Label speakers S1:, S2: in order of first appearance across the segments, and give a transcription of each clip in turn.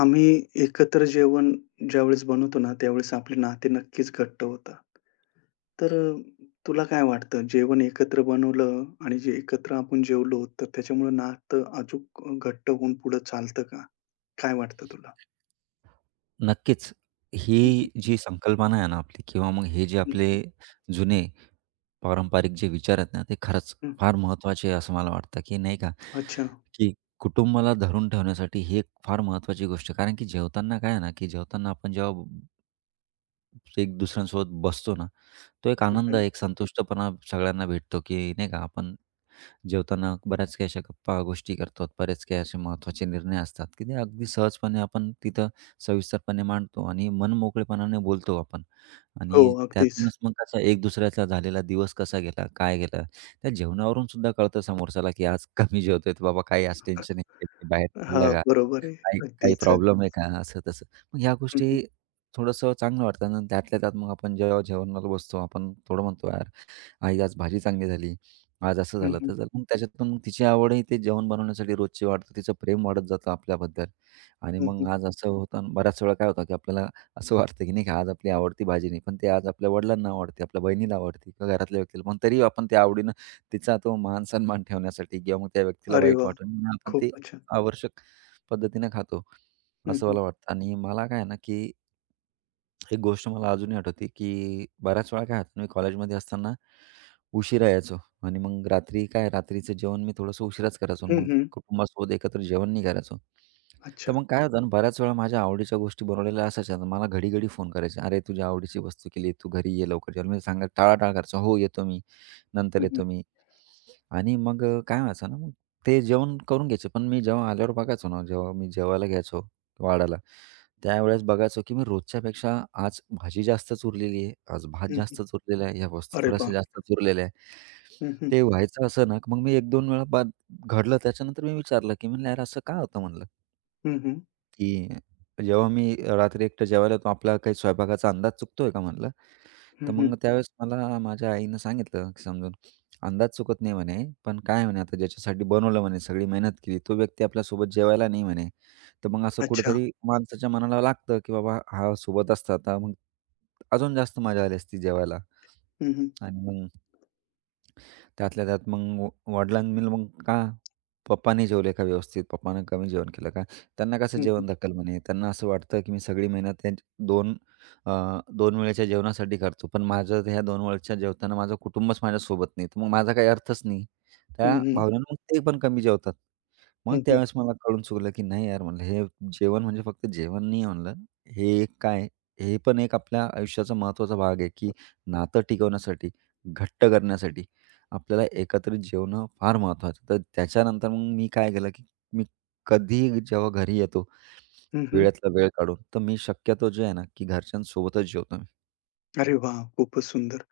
S1: आम्ही एकत्र जेवण ज्यावेळेस बनवतो ना, त्यावेळेस आपले नाते नक्कीच घट्ट होतात. तर तुला काय वाटतं जेवण एकत्र बनवलं आणि जे एकत्र आपण जेवलो, तर त्याच्यामुळे नातं अचूक घट्ट होऊन पुढे चालतं का? काय वाटतं तुला?
S2: नक्कीच. ही
S1: हं, हं,
S2: जी संकल्पना आहे ना आपली किंवा मग हे जे
S1: हं,
S2: आपले जुने पारंपरिक जे विचार आहेत ना, ते खरंच फार महत्त्वाचे आहे असं मला वाटतं, की नाही का?
S1: अच्छा.
S2: की कुटुंबाला धरून ठेवण्यासाठी ही एक फार महत्त्वाची गोष्ट आहे. कारण की जेवताना काय आहे ना, की जेवताना आपण जेव्हा एक दुसऱ्यांसोबत बसतो ना, तो एक आनंद,
S1: हं,
S2: एक संतुष्टपणा सगळ्यांना भेटतो, की नाही का? आपण जेवताना बऱ्याच काही अशा गप्पा गोष्टी करतो. बरेच काही असे महत्त्वाचे निर्णय असतात, की ते अगदी सहजपणे आपण तिथं सविस्तरपणे मांडतो आणि मनमोकळेपणाने बोलतो आपण
S1: हो,
S2: आणि
S1: अगदीच.
S2: त्यातूनच मग कसा एक दुसऱ्याचा झालेला दिवस कसा गेला, काय गेला त्या जेवणावरून सुद्धा कळतं समोरच्याला, की आज कमी जेवतोय तर बाबा काही आज टेन्शन आहे का? बाहेर पडलं
S1: हां,
S2: का?
S1: बरोबर आहे.
S2: काही काही
S1: अगदीच.
S2: प्रॉब्लेम आहे का? असं-तसं. मग ह्या
S1: हं,
S2: गोष्टी
S1: हं.
S2: थोडंसं चांगलं वाटतं आणि त्यातल्या त्यात मग आपण जेव्हा जेवणाला बसतो, आपण थोडं म्हणतो आई आज भाजी चांगली झाली, आज असं झालं
S1: हं,
S2: तसं झालं. मग त्याच्यातून मग तिची आवडही ते जेवण बनवण्यासाठी रोजची वाढते. तिचं प्रेम वाढत जातं आपल्याबद्दल आणि मग आज असं होतं आणि बऱ्याच वेळा काय होतं, की आपल्याला असं वाटतं, की नाही का आज आपली आवडती भाजी नाही, पण ते आज आपल्या वडिलांना आवडते, आपल्या बहिणीला आवडते किंवा घरातल्या व्यक्तीला. पण तरी आपण त्या आवडीनं तिचा तो मान-सन्मान ठेवण्यासाठी किंवा मग त्या व्यक्तीला
S1: अरे
S2: वाईट
S1: वाह!
S2: वाटू म्हणून आपण ते
S1: खूपच छान.
S2: आवश्यक पद्धतीनं खातो,
S1: हं,
S2: असं
S1: हं.
S2: मला वाटतं आणि मला काय आहे ना, की एक गोष्ट मला अजूनही आठवते, की बऱ्याच वेळा काय होतं मी कॉलेजमध्ये असताना उशिरा यायचो आणि मग रात्री काय रात्रीचं जेवण मी थोडंसं उशिराच करायचो आणि मग
S1: हं,
S2: कुटुंबासोबत एकत्र जेवण नाही करायचो. तर
S1: अच्छा.
S2: मग काय होतं ना, बऱ्याच वेळा माझ्या आवडीच्या गोष्टी बनवलेल्या असायच्या. तर मला घडी-घडी फोन करायचे, "अरे, तुझ्या आवडीची वस्तू केली, तू घरी ये लवकर जेवायला." मी सांगा टाळाटाळ करायचो, "हो, येतो मी, नंतर
S1: हं, हं.
S2: येतो मी." आणि मग काय व्हायचं ना, मग ते जेवण करून घ्यायचे. पण मी जेव्हा आल्यावर बघायचो ना, जेव्हा मी जेवायला घ्यायचो वाढायला, त्यावेळेस बघायचो की मी रोजच्यापेक्षा आज भाजी जास्तच उरलेली आहे, आज भात जास्तच उरलेला आहे, या वस्तू
S1: अरे
S2: थोड्याशा
S1: बाप!
S2: जास्तच उरलेल्या आहे.
S1: हं, हं.
S2: ते व्हायचं असं ना, मग मी 1-2 वेळा घडलं. त्याच्यानंतर मी विचारलं की म्हणलं, "यार, असं का होतं?" म्हणलं.
S1: हं, हं.
S2: की जेव्हा मी रात्री एकटं जेवायला येतो, आपला काही स्वयंपाकाचा अंदाज चुकतोय का म्हटलं? तर मग त्यावेळेस मला माझ्या आईनं सांगितलं की समजून, "अंदाज चुकत नाही," म्हणे, "पण काय आहे," म्हणे, "आता ज्याच्यासाठी बनवलं," म्हणे, "सगळी मेहनत केली, तो व्यक्ती आपल्यासोबत जेवायला नाही," म्हणे. तर मग असं
S1: अच्छा.
S2: कुठेतरी माणसाच्या मनाला लागतं, की बाबा हा सोबत असता, तर मग अजून जास्त मजा आली असती जेवायला
S1: हं, हं.
S2: आणि मग त्यातल्या त्यात मग व वडिलांनी मग का पप्पा नाही जेवले का व्यवस्थित, पप्पानं कमी जेवण केलं का? त्यांना कसं
S1: हं, हं.
S2: जेवण धक्कल म्हणे. त्यांना असं वाटतं, की मी सगळी मेहनत त्यांची 2 वेळेच्या जेवणासाठी करतो. पण माझं ह्या 2 वेळच्या जेवताना माझं कुटुंबच माझ्यासोबत नाही. तर मग माझा काही अर्थच नाही.
S1: हं,
S2: त्या
S1: हं.
S2: भावनेनं मग ते पण कमी जेवतात. मग
S1: हं, हं.
S2: त्यावेळेस मला कळून चुकलं, की नाही यार म्हणलं हे जेवण म्हणजे फक्त जेवण नाही म्हणलं. हे एक काय हे पण एक आपल्या आयुष्याचा महत्त्वाचा भाग आहे, की नातं टिकवण्यासाठी, घट्ट करण्यासाठी आपल्याला एकत्रित जेवणं फार महत्त्वाचं. तर त्याच्यानंतर मग मी काय केलं, की मी कधी जेव्हा घरी येतो
S1: हं, हं.
S2: वेळातला वेळ काढून, तर मी शक्यतो जे आहे ना, की घरच्यांसोबतच जेवतो मी.
S1: अरे वाह! खूपच सुंदर.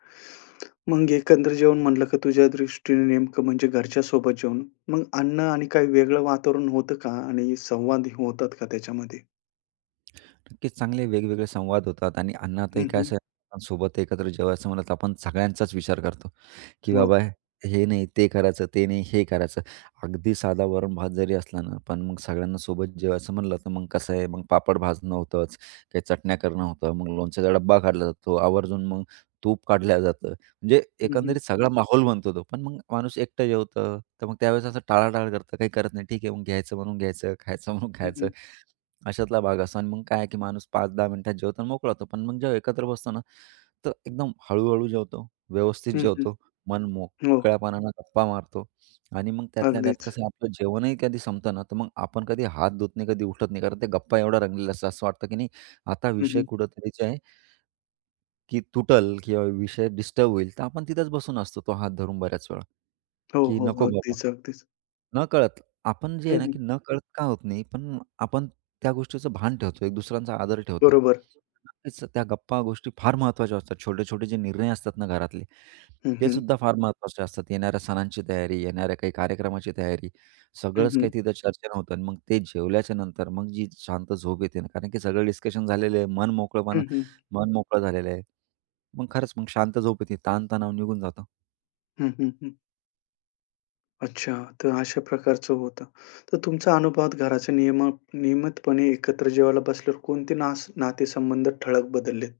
S1: मग एकंदर जेवण म्हणलं का तुझ्या दृष्टीने नेमकं म्हणजे घरच्यासोबत जेवण. मग अन्न आणि काही वेगळं वातावरण होतं का? आणि संवाद होतात का त्याच्यामध्ये?
S2: नक्कीच चांगले वेगवेगळे संवाद होतात आणि अन्नातही
S1: हं,
S2: काय
S1: हं.
S2: असं सोबत एकत्र जेवायचं म्हणलं तर आपण सगळ्यांचाच विचार करतो. की
S1: हो.
S2: बाबा हे नाही, ते करायचं, ते नाही, हे करायचं. अगदी साधा वरण-भात जरी असला ना, पण मग सगळ्यांना सोबत जेवायचं म्हणलं, तर मग कसं आहे, मग पापड भाजणं होतंच, काही चटण्या करणं होतं, मग लोणच्याचा डब्बा काढला जातो, आवर्जून मग तूप काढलं जातं. म्हणजे
S1: हं, हं.
S2: एकंदरीत सगळा माहोल बनतो तो. पण मग माणूस एकटं जेवतं, तर मग त्यावेळेस असं टाळाटाळ करतं, काही करत नाही. ठीक आहे, मग घ्यायचं म्हणून घ्यायचं, खायचं म्हणून
S1: हं,
S2: खायचं,
S1: हं.
S2: अशातला भाग असतो. आणि मग काय आहे, की माणूस 5-10 मिनिटात जेवतो आणि मोकळा होतो. पण मग जेव्हा एकत्र बसतो ना, तर एकदम हळू-हळू जेवतो, व्यवस्थित
S1: हं, हं.
S2: जेवतो, मन
S1: हो.
S2: मोकळ्यापणानं गप्पा मारतो आणि मग त्यातल्या त्यात
S1: अगदीच.
S2: कसं आपलं जेवणही कधी संपतं ना, तर मग आपण कधी हात धुत नाही, कधी उठत नाही. कारण त्या गप्पा एवढा रंगलेला असतो, असं वाटतं की नाही आता
S1: हं,
S2: विषय
S1: हं.
S2: कुठेतरी जे आहे की तुटल किंवा विषय डिस्टर्ब होईल, तर आपण तिथेच बसून असतो तो हात धरून बऱ्याच वेळा,
S1: हो,
S2: की
S1: हो.
S2: नको बाबा.
S1: अगदीच, अगदीच.
S2: नकळत आपण जे
S1: हं,
S2: आहे ना,
S1: हं.
S2: की नकळत का होत नाही, पण आपण त्या गोष्टीचं भान ठेवतो, एक दुसऱ्यांचा आदर ठेवतो.
S1: बरोबर.
S2: नक्कीच त्या गप्पा गोष्टी फार महत्त्वाच्या असतात. छोटे-छोटे जे निर्णय असतात ना घरातले
S1: हं,
S2: ते
S1: हं.
S2: सुद्धा फार महत्त्वाचे असतात. येणाऱ्या सणांची तयारी, येणाऱ्या काही कार्यक्रमाची तयारी,
S1: हं,
S2: सगळंच काही
S1: हं.
S2: तिथं चर्चेनं होतं आणि मग ते जेवल्याच्या नंतर मग जी शांत झोप येते ना, कारण की सगळं डिस्कशन झालेलं आहे,
S1: हं, हं.
S2: मन मोकळं झालेलं आहे. मग खरंच मग शांत झोप येते, ताणतणाव निघून जातो.
S1: हं, हं. हं. अच्छा. तर अशा प्रकारचं होतं. तर तुमचा अनुभवात घराचे नियम नियमितपणे एकत्र जेवायला बसल्यावर कोणते नातेसंबंध ठळक बदललेत?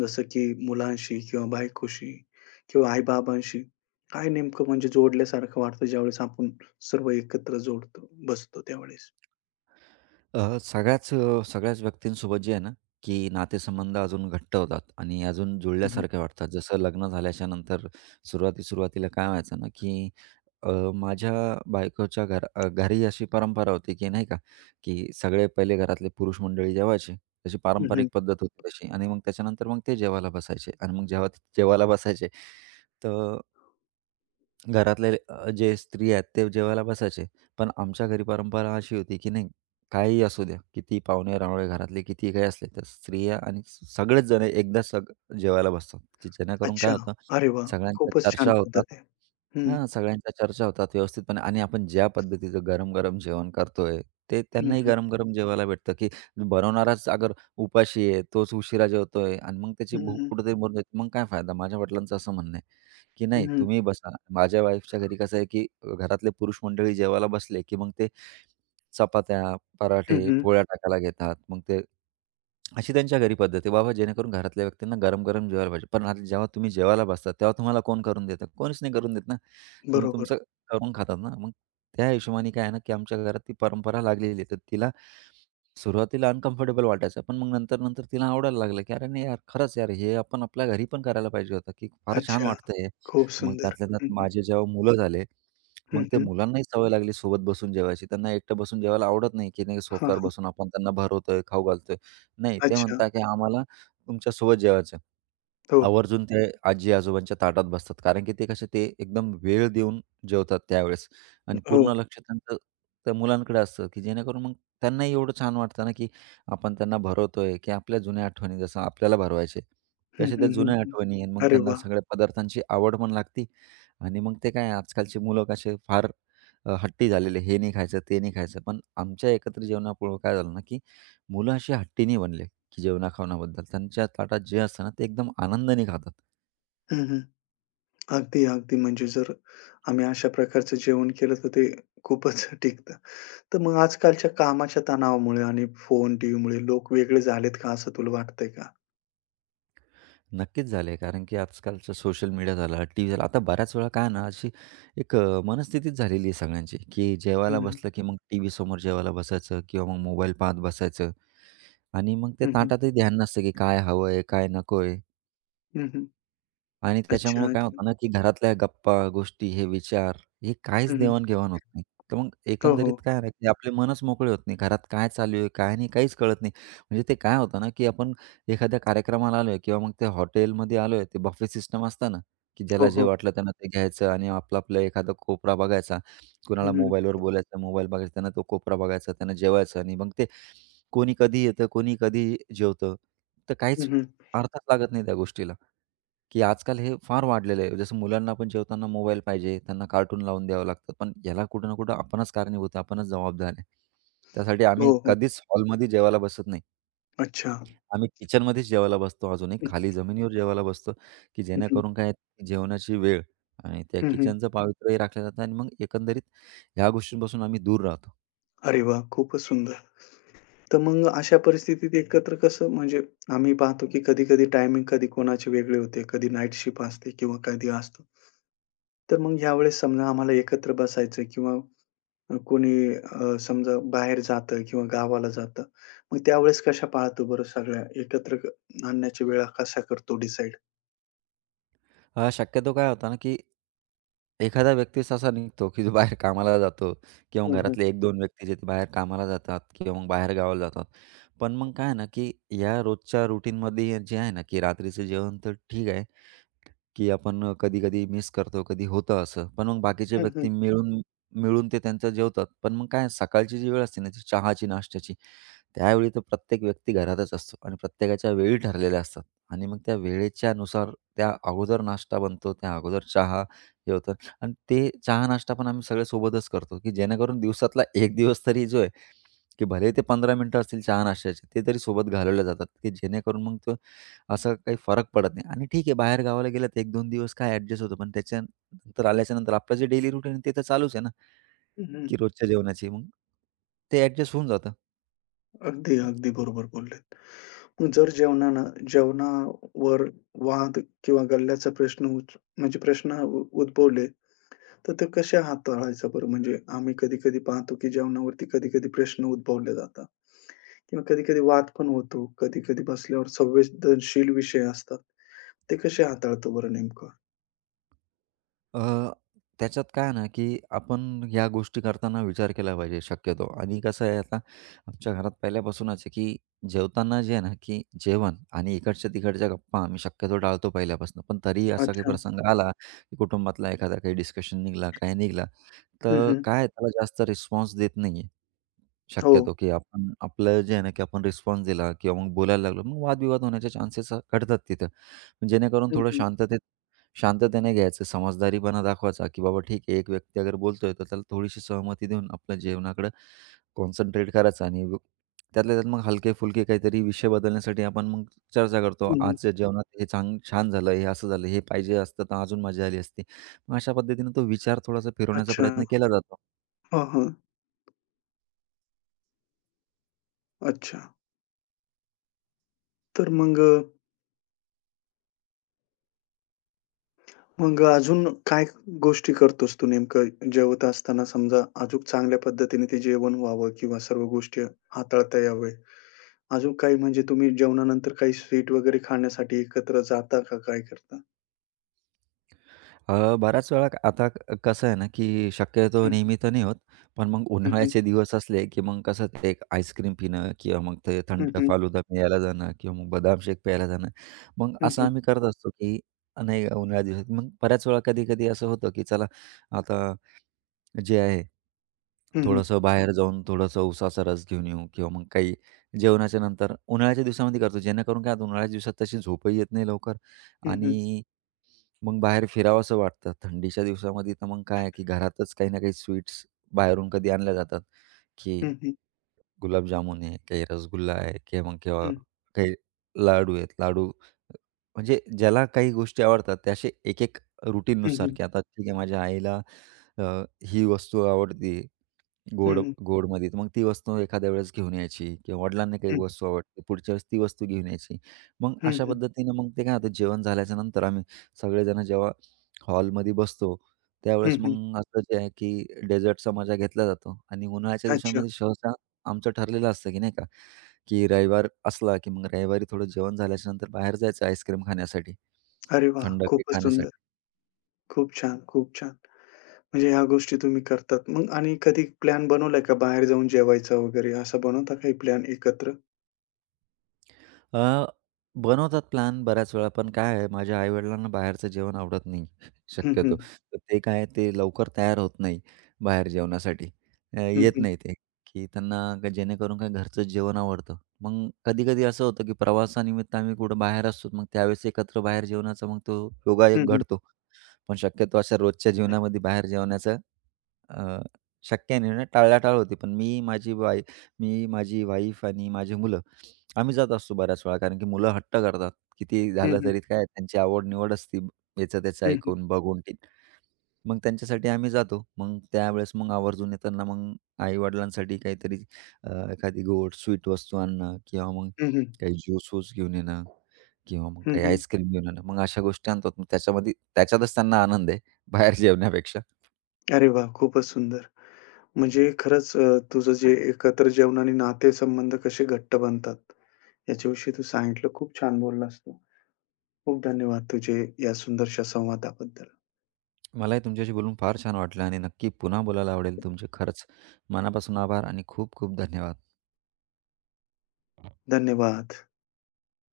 S1: जसं की मुलांशी किंवा बायकोशी किंवा आई-बाबांशी? काय नेमकं म्हणजे जोडल्यासारखं वाटतं ज्यावेळेस आपण सर्व एकत्र जोडतो बसतो त्यावेळेस?
S2: सगळ्याच व्यक्तींसोबत जे आहे ना, की नातेसंबंध अजून घट्ट होतात आणि अजून
S1: हं, हं.
S2: जुळल्यासारखे वाटतात. जसं लग्न झाल्याच्या नंतर सुरुवाती-सुरुवातीला काय व्हायचं ना, की माझ्या घरी अशी परंपरा होती, की नाही का, की सगळे पहिले घरातले पुरुष मंडळी जेवायचे. तशी
S1: हं,
S2: पारंपरिक
S1: हं.
S2: पद्धत होती तशी आणि मग त्याच्यानंतर मग ते जेवायला बसायचे आणि मग जेव्हा ते जेवायला बसायचे, तर घरातले जे स्त्री आहेत ते जेवायला बसायचे. पण आमच्या घरी परंपरा अशी होती, की नाही काहीही असू द्या, किती पाहुणे-रावळे घरातले कितीही काही असले, तर स्त्रिया आणि सगळेच जण एकदा सग जेवायला बसतात, की जेणेकरून
S1: अच्छा.
S2: काय होतं,
S1: अरे वाह!
S2: सगळ्यांच्या
S1: खूपच छान
S2: चर्चा होतात.
S1: पद्धत आहे. हं.
S2: हां, सगळ्यांच्या चर्चा होतात व्यवस्थितपणे आणि आपण ज्या पद्धतीचं गरम-गरम जेवण करतोय, ते
S1: हं,
S2: त्यांनाही
S1: हं.
S2: गरम-गरम जेवायला भेटतं, की बनवणाराच अगर उपाशी आहे, तोच उशिरा जेवतोय आणि मग त्याची
S1: हं,
S2: भूक
S1: हं.
S2: कुठेतरी मरून जाते, मग काय फायदा? माझ्या वडिलांचं असं म्हणणं आहे. की
S1: हं,
S2: नाही
S1: हं.
S2: तुम्ही बसा. माझ्या वाईफच्या घरी कसं आहे की घरातले पुरुष मंडळी जेवायला बसले, की मग ते चपात्या,
S1: हं,
S2: पराठे,
S1: हं.
S2: पोळ्या टाकायला घेतात. मग ते अशी त्यांच्या घरी पद्धत आहे बाबा जेणेकरून घरातल्या व्यक्तींना गरम-गरम जेवायला पाहिजे. पण आता जेव्हा तुम्ही जेवायला बसता, तेव्हा तुम्हाला कोण करून देतं? कोणीच नाही करून देत ना. तुम्ही
S1: बरोबर.
S2: तुमचं करून खातात ना. मग त्या हिशोबाने काय आहे ना, की आमच्या घरात ती परंपरा लागलेली आहे. तर तिला सुरुवातीला अनकम्फर्टेबल वाटायचं, पण मग नंतर-नंतर तिला आवडायला लागलं, की "अरे नाही यार, खरंच यार, हे आपण आपल्या घरी पण करायला पाहिजे होतं, की फार छान
S1: अच्छा.
S2: वाटतंय."
S1: खूप
S2: मग
S1: सुंदर.
S2: त्यातल्या
S1: हं,
S2: त्यात
S1: हं.
S2: माझे जेव्हा मुलं झाले,
S1: हं,
S2: मग ते
S1: हं.
S2: मुलांनाही सवय लागली सोबत बसून जेवायची. त्यांना एकटं बसून जेवायला आवडत नाही, की नाही
S1: हां,
S2: सोफ्यावर
S1: हां.
S2: बसून आपण त्यांना भरवतोय, खाऊ घालतोय. नाही, ते
S1: अच्छा.
S2: म्हणतात, की "आम्हाला तुमच्यासोबत जेवायचं."
S1: हो,
S2: आवर्जून ते आजी-आजोबांच्या ताटात बसतात. कारण की ते कसे ते एकदम वेळ देऊन जेवतात त्यावेळेस आणि
S1: हो.
S2: पूर्ण लक्ष त्यांचं त्या मुलांकडे असतं, की जेणेकरून मग त्यांनाही एवढं छान वाटतं ना, की आपण त्यांना भरवतोय, की आपल्या जुन्या आठवणी जसं आपल्याला भरवायचे,
S1: हं,
S2: तसे त्या
S1: हं, हं,
S2: जुन्या
S1: हं.
S2: आठवणी आणि मग
S1: अरे
S2: त्यांना
S1: वाह!
S2: सगळ्या पदार्थांची आवड पण लागती आणि मग ते काय आजकालची मुलं कसे फार हट्टी झालेले. हे नाही खायचं, ते नाही खायचं. पण आमच्या एकत्र जेवणामुळं काय झालं ना, की मुलं अशी हट्टी नाही बनले. की जेवणाखावणाबद्दल त्यांच्या ताटात जे असतं ना, ते एकदम आनंदाने खातात.
S1: हं, हं. अगदी, अगदी. म्हणजे जर आम्ही अशा प्रकारचं जेवण केलं तर ते खूपच टिकतं. तर मग आजकालच्या कामाच्या तणावामुळे आणि फोन, टीव्हीमुळे लोक वेगळे झालेत का असं तुला वाटतंय का?
S2: नक्कीच झाले कारण की आजकालचं सोशल मीडिया झाला, टीव्ही झाला. आता बऱ्याच वेळा काय आहे ना, अशी एक मनस्थितीच झालेली आहे सगळ्यांची, की जेवायला
S1: हं, हं.
S2: बसलं की मग टीव्हीसमोर जेवायला बसायचं किंवा मग मोबाईल पाहत बसायचं आणि मग ते
S1: हं, हं.
S2: ताटातही ध्यान नसतं, की काय हवंय, काय नकोय.
S1: हं, हं.
S2: आणि
S1: अच्छा,
S2: त्याच्यामुळं काय
S1: अच्छा.
S2: होतं ना, की घरातल्या गप्पा, गोष्टी, हे विचार, हे
S1: हं,
S2: काहीच
S1: हं.
S2: देवाण-घेवाण होत नाही. तर मग
S1: हो, हो.
S2: एकंदरीत काय ना, की आपले मनच मोकळे होत नाही. घरात काय चालू आहे, काय नाही, काहीच कळत नाही. म्हणजे ते काय होतं ना, की आपण एखाद्या कार्यक्रमाला आलोय किंवा मग ते हॉटेलमध्ये आलोय, ते बफे सिस्टम असतं ना, की
S1: हो,
S2: ज्याला जे
S1: हो.
S2: वाटलं त्यांना ते घ्यायचं आणि आपलं-आपलं एखादा कोपरा बघायचा.
S1: हं,
S2: कुणाला
S1: हं.
S2: मोबाईलवर बोलायचं, मोबाईल बघायचा, त्यांना तो कोपरा बघायचा, त्यांना जेवायचं आणि मग ते कोणी कधी येतं, कोणी कधी जेवतं. तर काहीच
S1: हं, हं.
S2: अर्थच लागत नाही त्या गोष्टीला. की आजकाल हे फार वाढलेलं आहे. जसं मुलांना आपण जेवताना मोबाईल पाहिजे, त्यांना कार्टून लावून द्यावं लागतं. पण याला कुठं ना कुठं आपणच कारणीभूत आहे, आपणच जबाबदार आहे. त्यासाठी आम्ही
S1: हो, हो.
S2: कधीच हॉलमध्ये जेवायला बसत नाही.
S1: अच्छा.
S2: आम्ही किचनमध्येच जेवायला बसतो अजूनही.
S1: हं,
S2: खाली जमिनीवर जेवायला बसतो, की
S1: हं, हं.
S2: जेणेकरून काय जेवणाची वेळ आणि त्या
S1: हं, हं.
S2: किचनचं पावित्र्यही राखलं जातं आणि मग एकंदरीत ह्या गोष्टींपासून आम्ही दूर राहतो.
S1: अरे वाह! खूपच सुंदर. तर मग अशा परिस्थितीत एकत्र कसं म्हणजे आम्ही पाहतो की कधी-कधी टायमिंग कधी कोणाचे वेगळे होते, कधी नाईट शिफ्ट असते किंवा कधी असतो. तर मग यावेळेस समजा आम्हाला एकत्र बसायचं किंवा कोणी समजा बाहेर जातं किंवा गावाला जातं. मग त्यावेळेस कशा पाळतो बरं सगळ्या एकत्र आणण्याची वेळा कसा करतो डिसाईड?
S2: शक्यतो काय होता ना, की एखादा व्यक्तीच असा निघतो, की जो बाहेर कामाला जातो किंवा मग
S1: हं, हं.
S2: घरातले 1-2 व्यक्ती जे ते बाहेर कामाला जातात किंवा मग बाहेर गावाला जातात. पण मग काय आहे ना, की या रोजच्या रुटीनमध्ये जे आहे ना, की रात्रीचं जेवण तर ठीक आहे. की आपण कधी-कधी मिस करतो, कधी होतं असं. पण मग बाकीचे
S1: हं,
S2: व्यक्ती मिळून मिळून ते त्यांचं जेवतात. पण मग काय सकाळची जी वेळ असते ना, ती चहाची, नाश्त्याची, त्यावेळी तर प्रत्येक व्यक्ती घरातच असतो आणि प्रत्येकाच्या वेळी ठरलेल्या असतात आणि मग त्या वेळेच्यानुसार त्या अगोदर नाश्ता बनतो, त्या अगोदर चहा हे होतं आणि ते चहा-नाश्ता पण आम्ही सगळे सोबतच करतो, की जेणेकरून दिवसातला 1 दिवस तरी जो आहे, की भले ते 15 मिनिटं असतील चहा-नाश्त्याचे, ते तरी सोबत घालवले जातात, की जेणेकरून मग तो असा काही फरक पडत नाही आणि ठीक आहे बाहेर गावाला गेलं तर 1-2 दिवस काय ॲडजस्ट होतं, पण त्याच्यानंतर आल्याच्यानंतर आपलं जे डेली रुटीन आहे ते तर चालूच आहे ना, की रोजच्या जेवणाची. मग ते ॲडजस्ट होऊन जातं.
S1: अगदी, अगदी बरोबर बोललेत. मग जर जेवणानं जेवणावर वाद किंवा गल्ल्याचा प्रश्न म्हणजे प्रश्न उद्भवले तर ते कशा हाताळायचा बरं? म्हणजे आम्ही कधी-कधी पाहतो, की जेवणावरती कधी-कधी प्रश्न उद्भवले जातात किंवा कधी-कधी वाद पण होतो. कधी-कधी बसल्यावर संवेदनशील विषय असतात. ते कसे हाताळतो बरं नेमकं?
S2: अ, त्याच्यात काय आहे ना, की आपण ह्या गोष्टी करताना विचार केला पाहिजे शक्यतो आणि कसं आहे आता आमच्या घरात पहिल्यापासूनच आहे, की जेवताना जे आहे ना, की जेवण आणि इकडच्या-तिकडच्या गप्पा आम्ही शक्यतो टाळतो पहिल्यापासून. पण तरीही असा काही
S1: अच्छा.
S2: प्रसंग आला, की कुटुंबातला एखादा काही डिस्कशन निघाला, काय निघाला,
S1: हं,
S2: तर
S1: हं.
S2: काय त्याला जास्त रिस्पॉन्स देत नाही
S1: हो.
S2: शक्यतो, की आपण आपलं जे आहे ना, की आपण रिस्पॉन्स दिला किंवा मग बोलायला लागलो, मग वादविवाद होण्याचे चान्सेस घडतात तिथं. पण जेणेकरून
S1: हं,
S2: थोडं
S1: हं.
S2: शांततेने घ्यायचं, समजदारीपणा दाखवायचा, की बाबा ठीक आहे, एक व्यक्ती अगर बोलतोय, तर त्याला थोडीशी सहमती देऊन आपल्या जेवणाकडं कॉन्सन्ट्रेट करायचं आणि त्यातल्या त्यात मग हलके-फुलके काहीतरी विषय बदलण्यासाठी आपण मग चर्चा करतो.
S1: हं,
S2: आजच्या जेवणात हे छान झालं, हे असं झालं, हे पाहिजे असतं तर अजून मजा आली असती. मग अशा पद्धतीने तो विचार थोडासा फिरवण्याचा प्रयत्न
S1: अच्छा.
S2: केला जातो.
S1: हां, हां. अच्छा. तर मग मग अजून काय गोष्टी करतोस तू नेमकं जेवत असताना समजा अजूक चांगल्या पद्धतीने ते जेवण व्हावं किंवा सर्व गोष्टी हाताळता यावे? अजून काही म्हणजे तुम्ही जेवणानंतर काही स्वीट वगैरे खाण्यासाठी एकत्र जाता का? काय करता?
S2: बऱ्याच वेळा कसं आहे ना, की शक्यतो
S1: हं,
S2: नेहमी तर नाही होत. पण मग
S1: हं, हं,
S2: उन्हाळ्याचे दिवस असले, की मग कसं ते एक आईस्क्रीम पिणं किंवा मग ते
S1: हं, हं,
S2: थंड
S1: हं,
S2: फालुदा प्यायला जाणं किंवा मग बदाम शेक प्यायला जाणं. मग
S1: हं,
S2: असं
S1: हं,
S2: आम्ही करत असतो, की नाही उन्हाळ्या दिवसात मग बऱ्याच वेळा कधी-कधी असं होतं, की चला आता जे आहे
S1: हं, हं,
S2: थोडंसं बाहेर जाऊन थोडंसं उसाचा रस घेऊन येऊ किंवा मग काही जेवणाच्या नंतर उन्हाळ्याच्या दिवसामध्ये करतो. जेणेकरून काय होतं उन्हाळ्याच्या दिवसात तशी झोपही येत नाही लवकर
S1: हं, हं,
S2: आणि मग बाहेर फिरावसं वाटतं. थंडीच्या दिवसामध्ये तर मग काय आहे, की घरातच काही ना काही स्वीट्स बाहेरून कधी आणल्या जातात, की
S1: हं, हं, हं,
S2: गुलाबजामुन आहे, काही रसगुल्ला आहे किंवा मग
S1: हं,
S2: काही लाडू आहेत. लाडू म्हणजे ज्याला काही गोष्टी आवडतात त्या एक-एक
S1: हं,
S2: रुटीननुसार,
S1: हं,
S2: की आता ठीक आहे माझ्या आईला अ, ही वस्तू आवडते गोड गोडमध्ये. तर मग ती वस्तू एखाद्या वेळेस घेऊन यायची किंवा वडिलांना काही वस्तू आवडते, पुढच्या वेळेस ती वस्तू घेऊन यायची. मग
S1: हं,
S2: अशा
S1: हं,
S2: पद्धतीनं मग ते काय होतं जेवण झाल्याच्या नंतर आम्ही सगळेजण जेव्हा हॉलमध्ये बसतो, त्यावेळेस
S1: हं,
S2: मग असं जे आहे की डेझर्टचा मजा घेतला जातो आणि उन्हाळ्याच्या
S1: अच्छा.
S2: दिवसांमध्ये सहसा आमचं ठरलेलं असतं की नाही का, की रविवार असला की मग रविवारी थोडं जेवण झाल्याच्या नंतर बाहेर जायचं आईस्क्रीम खाण्यासाठी,
S1: अरे वाह!
S2: थंड काही
S1: खूपच
S2: खाण्यासाठी.
S1: सुंदर. खूप छान, खूप छान. म्हणजे ह्या गोष्टी तुम्ही करतात. मग आणि कधी प्लॅन बनवलाय का बाहेर जाऊन जेवायचा वगैरे असा बनवता काही प्लॅन एकत्र?
S2: अ, बनवतात प्लॅन बऱ्याच वेळा, पण काय आहे माझ्या आई बाहेरचं जेवण आवडत नाही
S1: हं,
S2: शक्यतो. तर ते काय आहे, ते लवकर तयार होत नाही बाहेर जेवणासाठी.
S1: हं,
S2: येत
S1: हं,
S2: नाही ते, की जेणेकरून काय घरचंच जेवण आवडतं. मग कधी-कधी असं होतं, की प्रवासानिमित्त आम्ही कुठं बाहेर असतो, मग त्यावेळेस एकत्र बाहेर जेवणाचा मग तो
S1: हं,
S2: योगायोग
S1: हं,
S2: घडतो. पण शक्यतो अशा रोजच्या जीवनामध्ये बाहेर जेवण्याचं अ, शक्य नाही ना, टाळाटाळ होती. पण मी, माझी वाईफ आणि माझी मुलं आम्ही जात असतो बऱ्याच वेळा. कारण की मुलं हट्ट करतात. किती
S1: हं, हं,
S2: झालं
S1: हं,
S2: तरी काय त्यांची आवड-निवड असती याचं त्याचं
S1: हं,
S2: ऐकून, बघून मग त्यांच्यासाठी आम्ही जातो. मग त्यावेळेस मग आवर्जून येताना मग आई-वडिलांसाठी काहीतरी एखादी गोड स्वीट वस्तू आणणं किंवा मग
S1: हं, हं,
S2: काही ज्यूस-वूस घेऊन येणं किंवा मग
S1: हं,
S2: काही
S1: हं.
S2: आईस्क्रीम घेऊन येणं. मग अशा गोष्टी आणतात. मग त्याच्यामध्ये त्याच्यातच त्यांना आनंद आहे, बाहेर जेवण्यापेक्षा.
S1: अरे वाह! खूपच सुंदर. म्हणजे खरंच तुझं जे एकत्र जेवण आणि नातेसंबंध कसे घट्ट बनतात, याच्याविषयी तू सांगितलं. खूप छान बोललास तू. खूप धन्यवाद तुझे या सुंदरशा संवादाबद्दल.
S2: मलाही तुमच्याशी बोलून फार छान वाटलं आणि नक्की पुन्हा बोलायला आवडेल. तुमचे खरंच मनापासून आभार आणि खूप खूप धन्यवाद.
S1: धन्यवाद.